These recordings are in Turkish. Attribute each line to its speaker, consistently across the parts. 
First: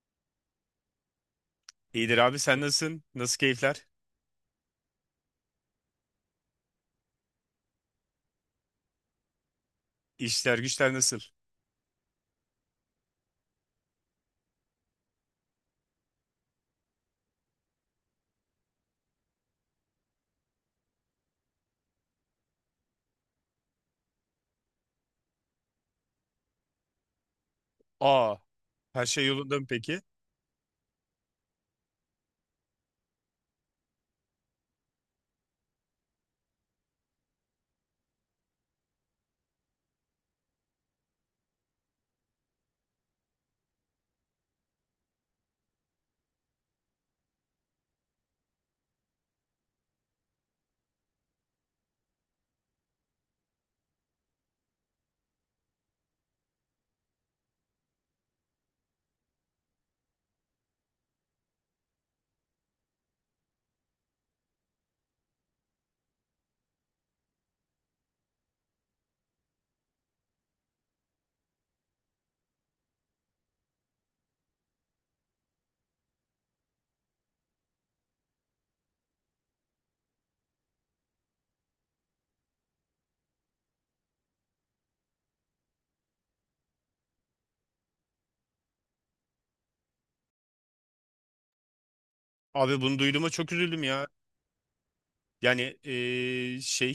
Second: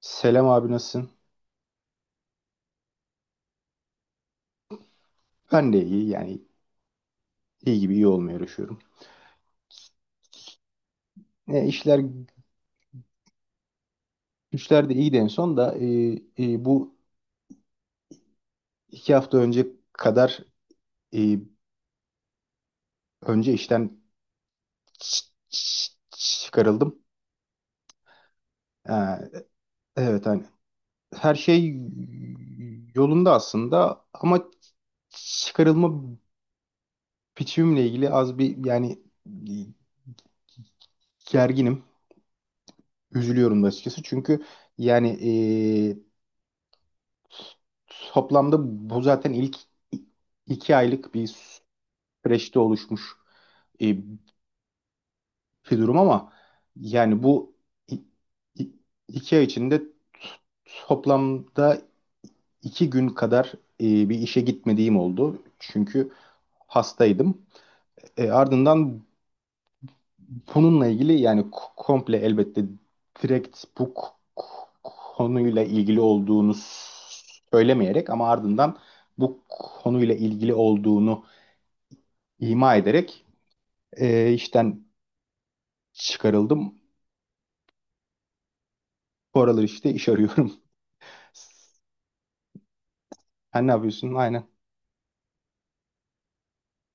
Speaker 1: Selam abi nasılsın?
Speaker 2: İyidir abi, sen nasılsın? Nasıl keyifler?
Speaker 1: Ben de iyi yani iyi gibi iyi olmaya uğraşıyorum.
Speaker 2: İşler güçler nasıl?
Speaker 1: İşler güçler de iyiydi en son da bu 2 hafta önce kadar e, önce işten ç- ç- çıkarıldım.
Speaker 2: Aa, her şey
Speaker 1: E,
Speaker 2: yolunda mı peki?
Speaker 1: evet hani her şey yolunda aslında ama çıkarılma biçimimle ilgili az bir yani gerginim. Üzülüyorum da açıkçası çünkü yani e, toplamda bu zaten ilk 2 aylık bir süreçte oluşmuş e, bir durum ama yani bu i- i- 2 ay içinde toplamda 2 gün kadar e, bir işe gitmediğim oldu. Çünkü hastaydım. Ardından bununla ilgili yani komple elbette direkt bu k- konuyla ilgili olduğunu söylemeyerek ama ardından bu konuyla ilgili olduğunu ima ederek işten çıkarıldım. Bu aralar işte iş arıyorum.
Speaker 2: Abi, bunu duyduğuma çok
Speaker 1: Sen ne
Speaker 2: üzüldüm ya.
Speaker 1: yapıyorsun? Aynen.
Speaker 2: Yani şey,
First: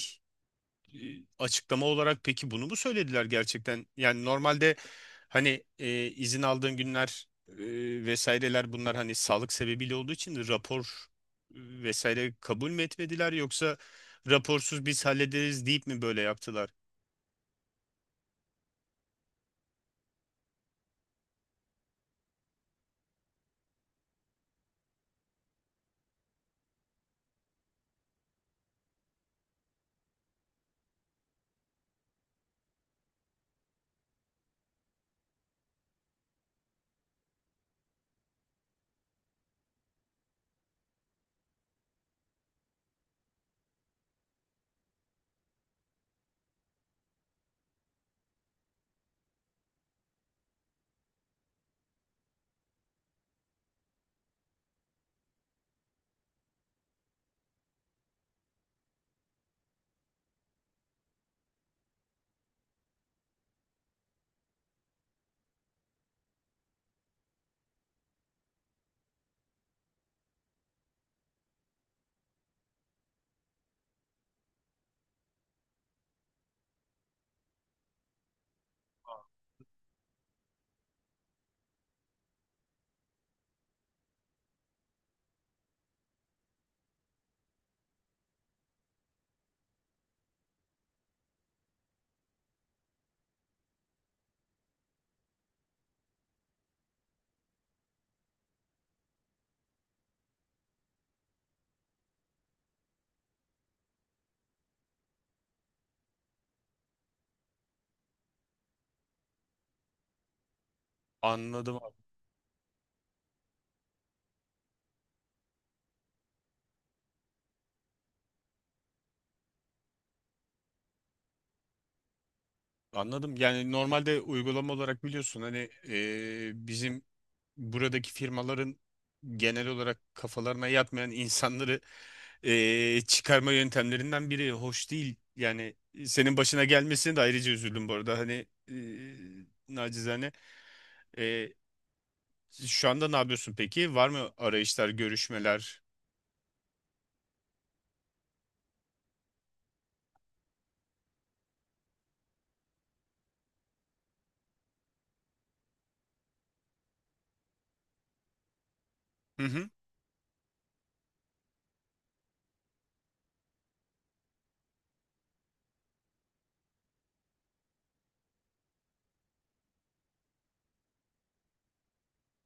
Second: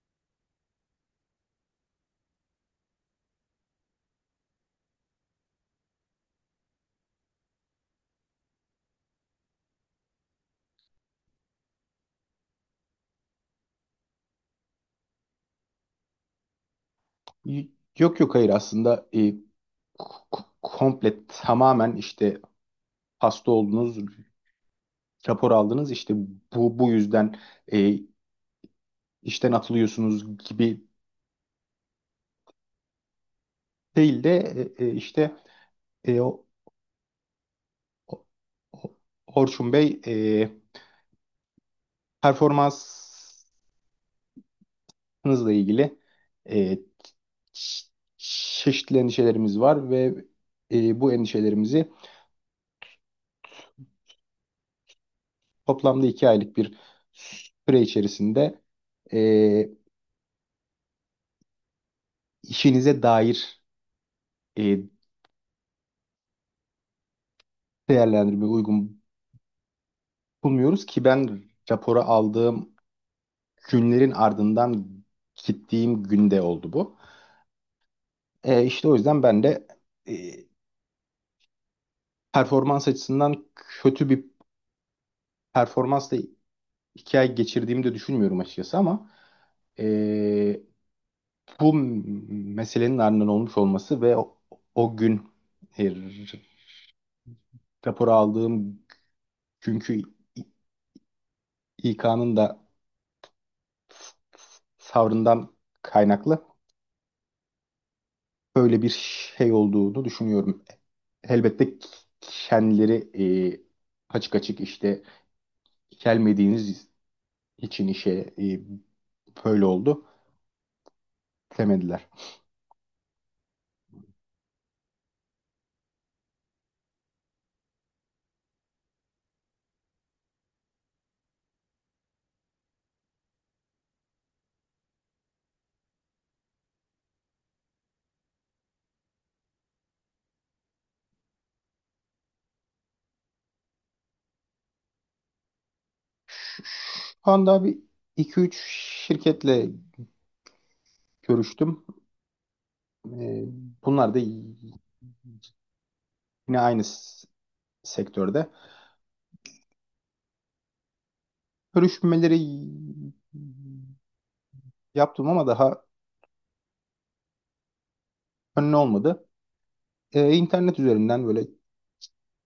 Speaker 2: açıklama olarak peki bunu mu söylediler gerçekten? Yani normalde hani izin aldığın günler, vesaireler, bunlar hani sağlık sebebiyle olduğu için rapor vesaire kabul mü etmediler, yoksa raporsuz biz hallederiz deyip mi böyle yaptılar?
Speaker 1: Y- Yok yok hayır aslında komple tamamen işte hasta oldunuz, rapor aldınız işte bu yüzden e, işten atılıyorsunuz gibi değil de işte e, o, o- o- Orçun Bey performansınızla ilgili e, ç- çeşitli endişelerimiz var ve bu endişelerimizi toplamda 2 aylık bir süre içerisinde e, işinize dair e, değerlendirmeye uygun bulmuyoruz ki ben rapora aldığım günlerin ardından gittiğim günde oldu bu. İşte o yüzden ben de e, performans açısından kötü bir performansla 2 ay geçirdiğimi de düşünmüyorum açıkçası ama e, bu meselenin ardından olmuş olması ve o gün e, raporu aldığım günkü İK'nın da savrından kaynaklı böyle bir şey olduğunu düşünüyorum. Elbette
Speaker 2: Anladım.
Speaker 1: kendileri e, açık açık işte gelmediğiniz için işe e, böyle oldu demediler.
Speaker 2: Anladım. Yani normalde uygulama olarak biliyorsun, hani bizim buradaki firmaların genel olarak kafalarına yatmayan insanları çıkarma yöntemlerinden biri hoş değil. Yani senin başına gelmesine de ayrıca üzüldüm bu arada. Hani nacizane. E, Şu anda ne yapıyorsun peki? Var mı arayışlar, görüşmeler?
Speaker 1: Şu anda bir iki üç şirketle görüştüm. E, Bunlar da yine aynı sektörde. Görüşmeleri yaptım ama daha önüne olmadı. İnternet üzerinden böyle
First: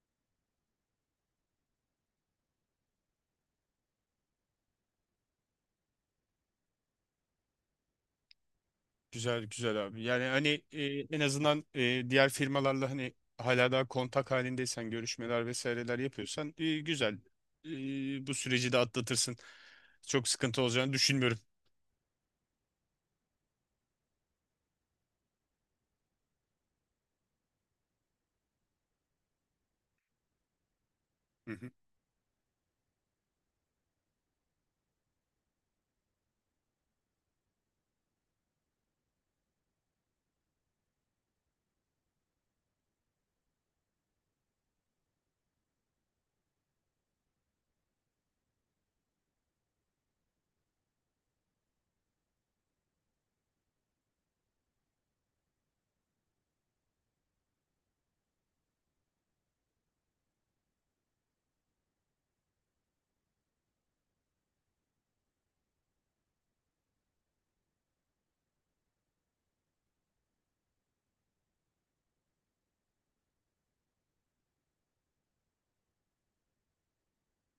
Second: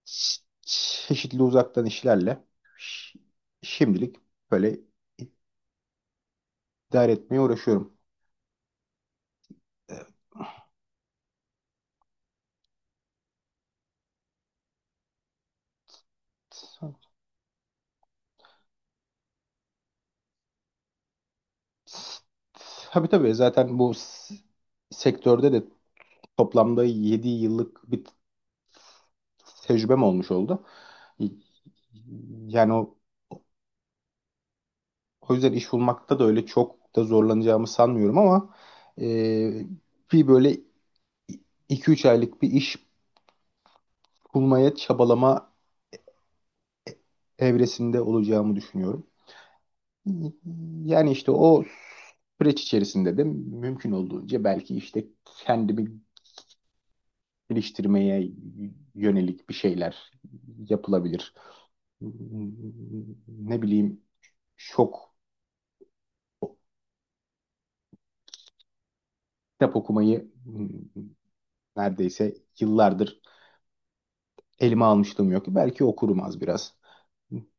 Speaker 1: çeşitli uzaktan işlerle ş- şimdilik böyle idare etmeye uğraşıyorum.
Speaker 2: Güzel güzel abi. Yani hani en azından diğer firmalarla hani hala daha kontak halindeysen, görüşmeler vesaireler yapıyorsan, güzel. Bu süreci de atlatırsın. Çok sıkıntı olacağını düşünmüyorum.
Speaker 1: Tabii tabii zaten bu sektörde de toplamda 7 yıllık bir tecrübem olmuş oldu.
Speaker 2: Hı.
Speaker 1: Yani o yüzden iş bulmakta da öyle çok da zorlanacağımı sanmıyorum ama e, bir böyle 2-3 aylık bir iş bulmaya çabalama evresinde olacağımı düşünüyorum. Yani işte o süreç içerisinde de mümkün olduğunca belki işte kendimi geliştirmeye yönelik bir şeyler yapılabilir. Ne bileyim çok kitap okumayı neredeyse yıllardır elime almışlığım yok. Belki okurum az biraz.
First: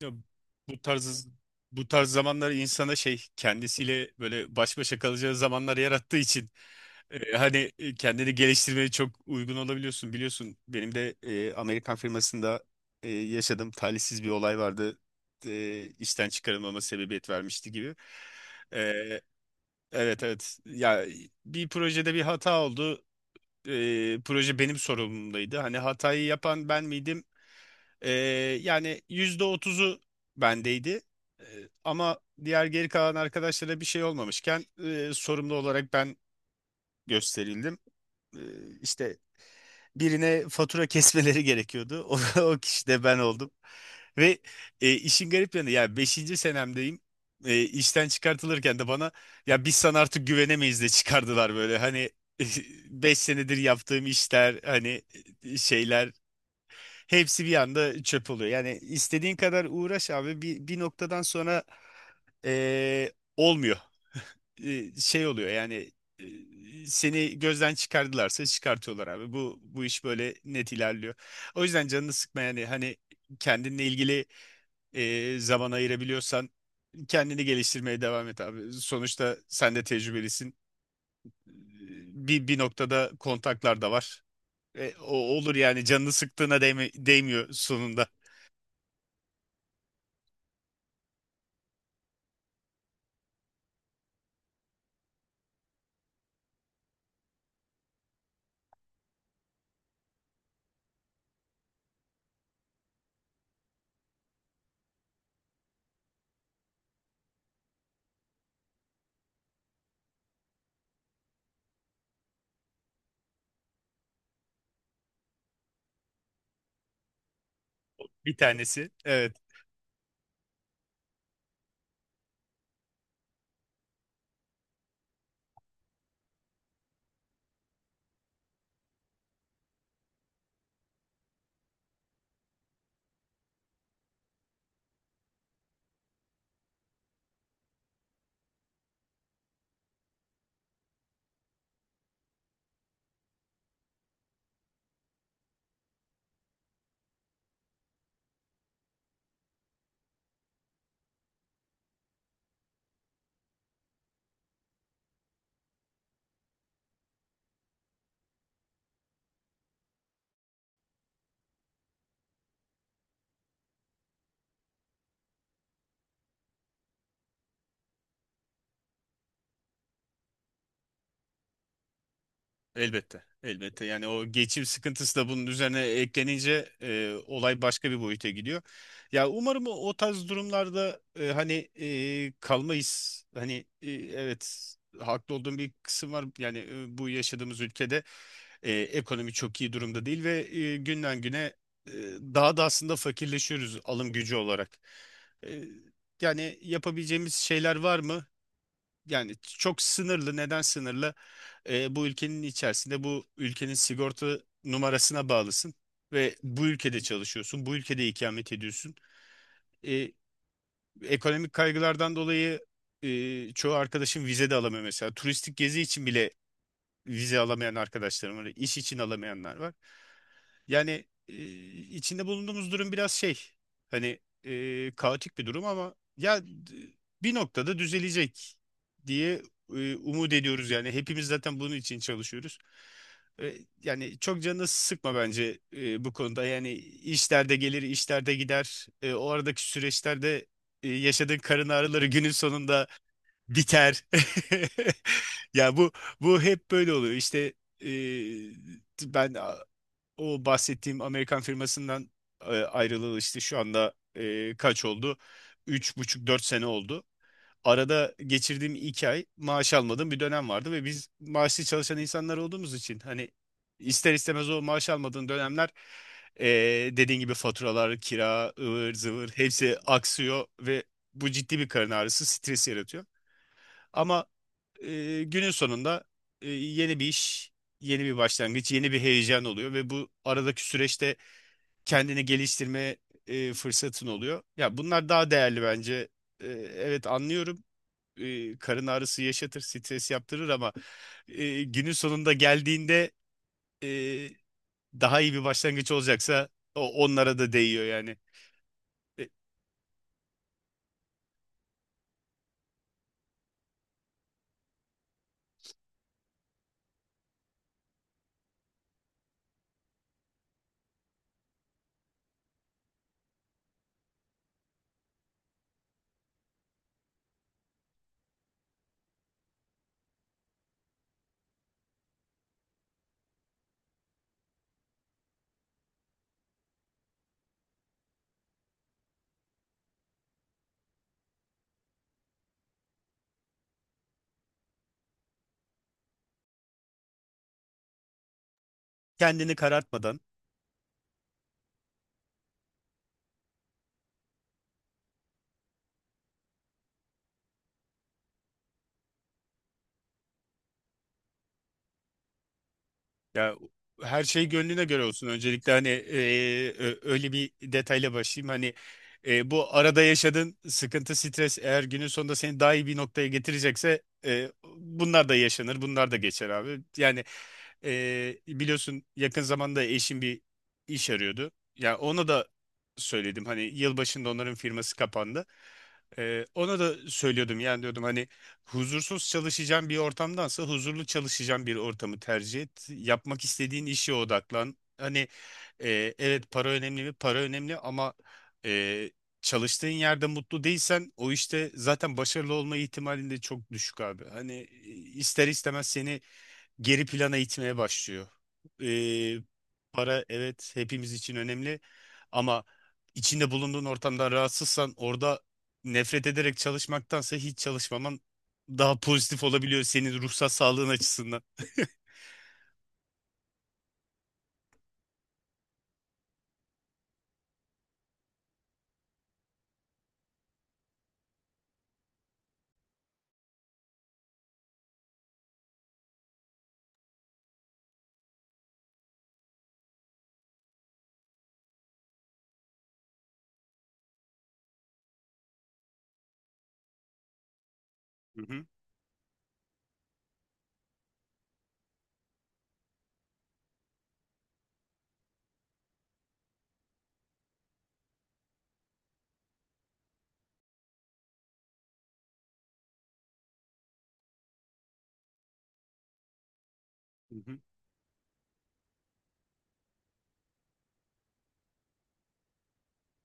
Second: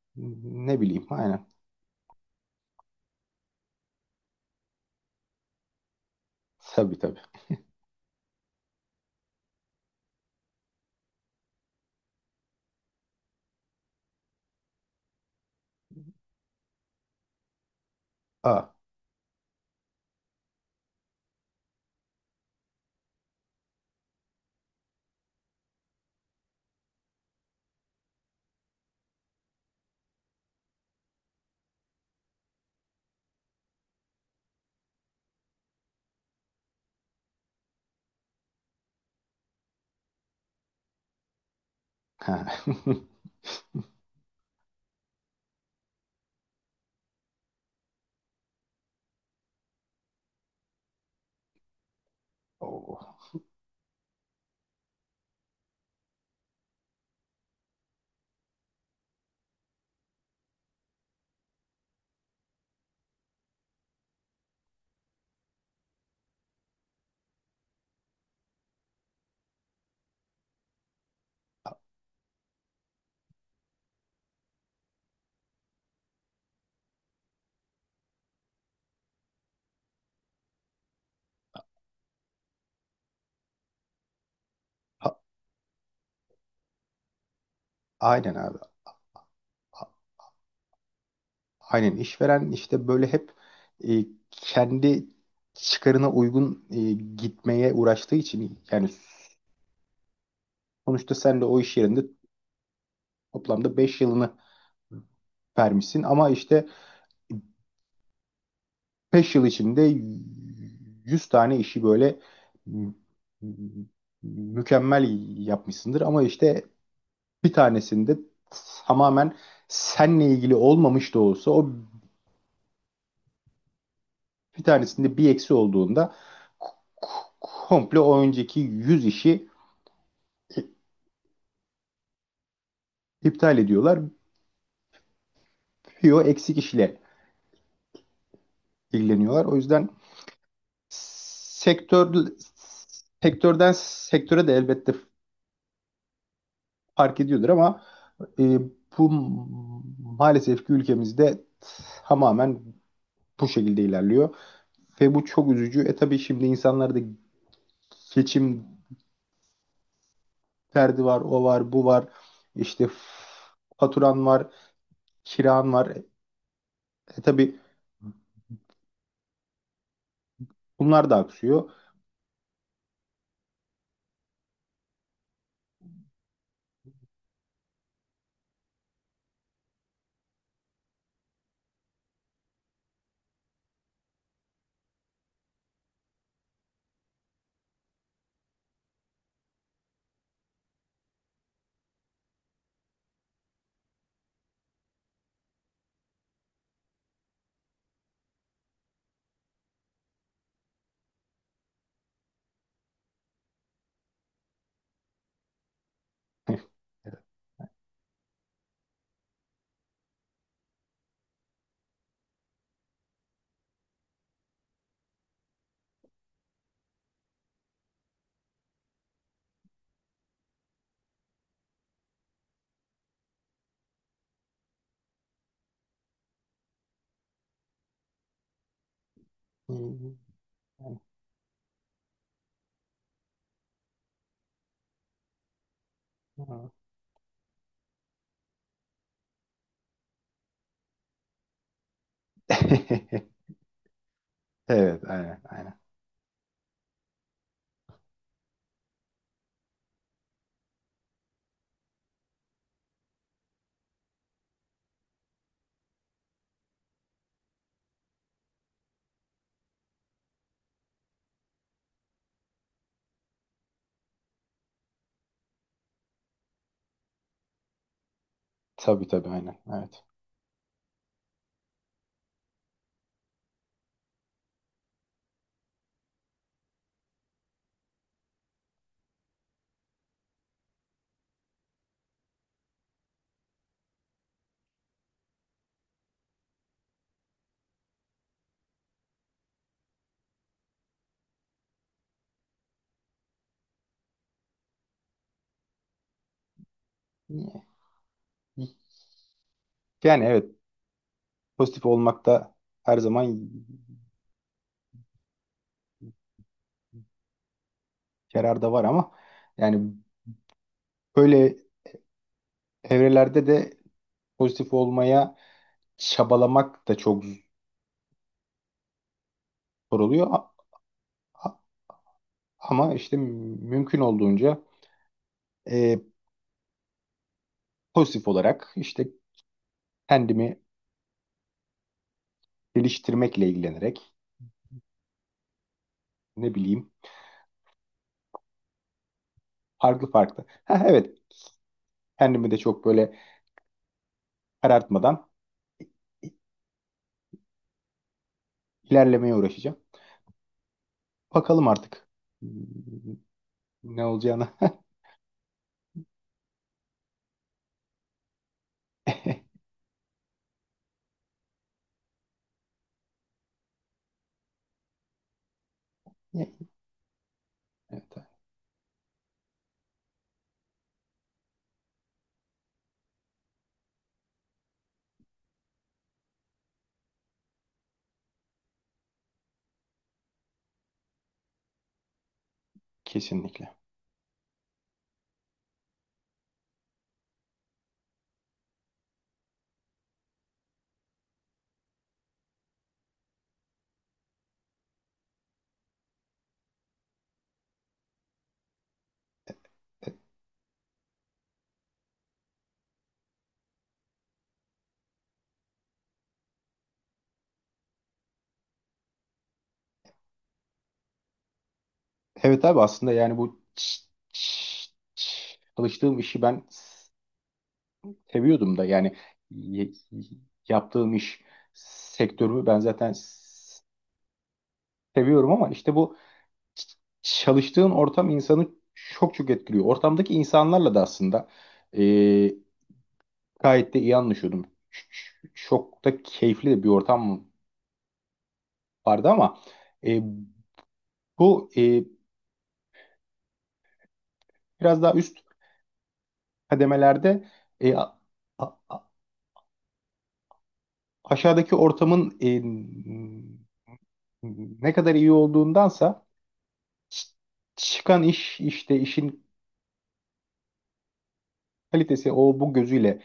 Speaker 2: Ya
Speaker 1: Ne
Speaker 2: bu
Speaker 1: bileyim
Speaker 2: tarz
Speaker 1: aynen.
Speaker 2: bu tarz zamanlar insana şey, kendisiyle böyle baş başa kalacağı zamanlar yarattığı için
Speaker 1: Tabii tabii.
Speaker 2: hani kendini geliştirmeye çok uygun olabiliyorsun. Biliyorsun benim de Amerikan firmasında yaşadığım talihsiz bir olay vardı. İşten çıkarılmama sebebiyet vermişti gibi.
Speaker 1: Aa.
Speaker 2: E, evet, evet. Ya bir projede bir hata oldu. Proje benim sorumluluğumdaydı. Hani hatayı yapan ben miydim? Ee, Yani %30'u bendeydi. Ee, Ama diğer geri kalan arkadaşlara bir şey olmamışken, sorumlu olarak ben gösterildim. İşte birine fatura kesmeleri gerekiyordu.
Speaker 1: Ha.
Speaker 2: O kişi de ben oldum. Ve işin garip yanı, ya beşinci senemdeyim. İşten çıkartılırken de bana "ya biz sana artık güvenemeyiz" de çıkardılar böyle. Hani 5
Speaker 1: O-
Speaker 2: senedir yaptığım işler, hani şeyler, hepsi bir anda çöp oluyor. Yani istediğin kadar uğraş abi, bir noktadan sonra olmuyor. Şey oluyor yani, seni gözden çıkardılarsa çıkartıyorlar abi. Bu iş böyle net ilerliyor. O yüzden canını sıkma, yani hani kendinle ilgili zaman ayırabiliyorsan, kendini geliştirmeye devam et abi. Sonuçta sen de tecrübelisin. Bir noktada kontaklar da var. O
Speaker 1: a-
Speaker 2: olur yani, canını sıktığına değmiyor sonunda.
Speaker 1: Aynen abi. A- Aynen işveren işte böyle hep e, kendi çıkarına uygun gitmeye uğraştığı için yani sonuçta sen de o iş yerinde toplamda 5 yılını vermişsin ama işte 5 yıl içinde 100 tane işi böyle mü- mükemmel yapmışsındır ama işte bir tanesinde
Speaker 2: Bir tanesi. Evet.
Speaker 1: tamamen seninle ilgili olmamış da olsa o bir tanesinde bir eksi olduğunda komple o önceki 100 işi iptal ediyorlar. Bir o eksik işle ilgileniyorlar. O yüzden sektör sektörden sektöre de elbette fark ediyordur ama e, bu maalesef ki ülkemizde tamamen bu şekilde ilerliyor. Ve bu çok üzücü. Tabii şimdi insanlarda geçim derdi var, o var, bu var. İşte faturan var, kiran var. Tabii bunlar da aksıyor.
Speaker 2: Elbette. Elbette. Yani o geçim sıkıntısı da bunun üzerine eklenince olay başka bir boyuta gidiyor. Ya umarım o tarz durumlarda hani kalmayız. Hani evet, haklı olduğum bir kısım var. Yani bu yaşadığımız ülkede ekonomi çok iyi durumda değil ve günden güne e, daha da aslında fakirleşiyoruz, alım gücü olarak. E, Yani yapabileceğimiz şeyler var mı? Yani çok sınırlı. Neden sınırlı? Bu ülkenin içerisinde bu ülkenin sigorta numarasına bağlısın ve bu ülkede çalışıyorsun, bu ülkede ikamet ediyorsun. Ee, Ekonomik kaygılardan dolayı çoğu arkadaşım vize de alamıyor mesela. Turistik gezi için bile vize alamayan arkadaşlarım var, iş için alamayanlar var. Yani içinde bulunduğumuz durum biraz şey, hani kaotik bir durum, ama bir noktada düzelecek diye umut ediyoruz yani. Hepimiz zaten bunun için çalışıyoruz. E, Yani çok canını sıkma bence bu konuda. Yani işlerde gelir, işlerde gider. O aradaki süreçlerde yaşadığın karın ağrıları günün sonunda biter.
Speaker 1: Evet, aynen,
Speaker 2: Ya
Speaker 1: aynen.
Speaker 2: bu hep böyle oluyor. İşte e, ben o bahsettiğim Amerikan firmasından ayrılalı işte şu anda kaç oldu? Üç buçuk, dört sene oldu. Arada geçirdiğim 2 ay maaş almadığım bir dönem vardı ve biz maaşlı çalışan insanlar olduğumuz için, hani ister istemez o maaş almadığın dönemler, e, dediğin gibi faturalar, kira, ıvır
Speaker 1: Tabii tabii,
Speaker 2: zıvır
Speaker 1: aynen.
Speaker 2: hepsi
Speaker 1: Evet.
Speaker 2: aksıyor ve bu ciddi bir karın ağrısı, stres yaratıyor. Ama günün sonunda yeni bir iş, yeni bir başlangıç, yeni bir heyecan oluyor ve bu aradaki süreçte kendini geliştirme fırsatın oluyor. Ya bunlar daha değerli bence. E, evet, anlıyorum. Karın ağrısı yaşatır, stres yaptırır, ama günün sonunda geldiğinde e, daha iyi bir başlangıç olacaksa o onlara da değiyor yani. E,
Speaker 1: Yani evet, pozitif olmakta her zaman yarar da var ama yani böyle evrelerde de pozitif olmaya çabalamak da çok zor oluyor. A- Ama işte mümkün olduğunca e, pozitif olarak işte kendimi geliştirmekle ilgilenerek ne bileyim
Speaker 2: Kendini
Speaker 1: farklı
Speaker 2: karartmadan.
Speaker 1: farklı. Ha, evet. Kendimi de çok böyle karartmadan ilerlemeye uğraşacağım. Bakalım artık hmm,
Speaker 2: Ya
Speaker 1: ne
Speaker 2: her
Speaker 1: olacağını.
Speaker 2: şey gönlüne göre olsun. Öncelikle hani öyle bir detayla başlayayım. Hani bu arada yaşadığın sıkıntı, stres eğer günün sonunda seni daha iyi bir noktaya getirecekse, bunlar da yaşanır, bunlar da geçer abi. Yani
Speaker 1: Evet,
Speaker 2: biliyorsun, yakın zamanda eşim bir iş arıyordu. Ya ona da söyledim. Hani yılbaşında onların firması kapandı. Ona da söylüyordum. Yani diyordum hani huzursuz çalışacağın bir ortamdansa huzurlu çalışacağın bir ortamı tercih et. Yapmak
Speaker 1: kesinlikle.
Speaker 2: istediğin işe odaklan. Hani evet, para önemli mi? Para önemli, ama e, çalıştığın yerde mutlu değilsen o işte zaten başarılı olma ihtimalin de çok düşük abi. Hani ister istemez seni geri plana itmeye başlıyor. Ee, Para, evet, hepimiz için önemli, ama içinde bulunduğun ortamdan rahatsızsan orada nefret ederek çalışmaktansa hiç çalışmaman daha pozitif olabiliyor senin ruhsal sağlığın açısından.
Speaker 1: Evet abi aslında yani bu ç- çalıştığım işi ben seviyordum da yani y- yaptığım iş sektörümü ben zaten seviyorum ama işte bu ç- çalıştığın ortam insanı çok çok etkiliyor. Ortamdaki insanlarla da aslında gayet de iyi anlaşıyordum. Çok da keyifli de bir ortam
Speaker 2: Hı hı.
Speaker 1: vardı ama e, bu biraz daha üst kademelerde e, a- a- a- aşağıdaki ortamın ne kadar iyi olduğundansa ç-
Speaker 2: Hı hı.
Speaker 1: çıkan iş işte işin kalitesi o bu gözüyle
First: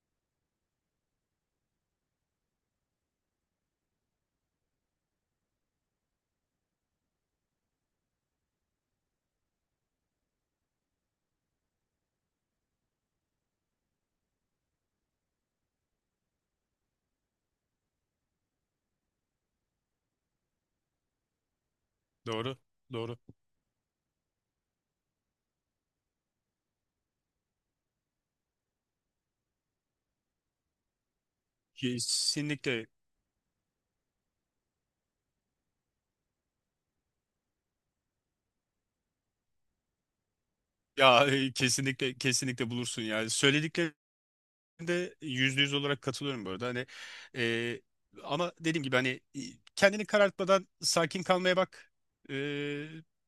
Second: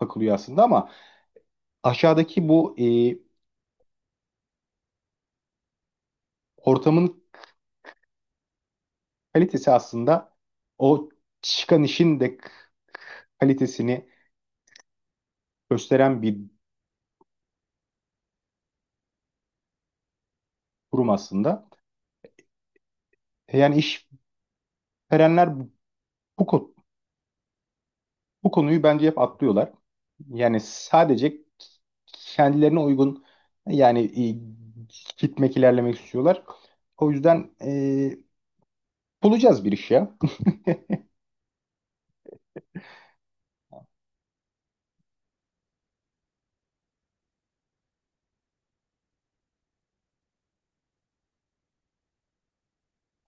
Speaker 1: bakılıyor aslında ama aşağıdaki bu ortamın kalitesi aslında o çıkan işin de kalitesini gösteren bir durum aslında.
Speaker 2: Doğru, doğru.
Speaker 1: Yani işverenler bu ko- bu konuyu bence hep atlıyorlar. Yani sadece kendilerine
Speaker 2: Kesinlikle.
Speaker 1: uygun yani e, gitmek ilerlemek istiyorlar. O yüzden bulacağız bir iş ya.
Speaker 2: Ya kesinlikle, kesinlikle bulursun. Yani söylediklerinde %100 olarak katılıyorum bu arada, hani e, ama dediğim gibi hani kendini karartmadan sakin kalmaya bak.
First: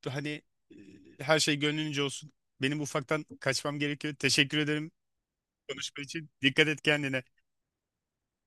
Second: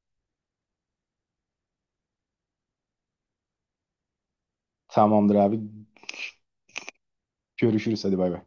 Speaker 2: Hani e, her şey gönlünce olsun. Benim ufaktan kaçmam gerekiyor, teşekkür ederim
Speaker 1: Tamamdır abi.
Speaker 2: konuşma için. Dikkat et kendine.
Speaker 1: Görüşürüz hadi bay bay.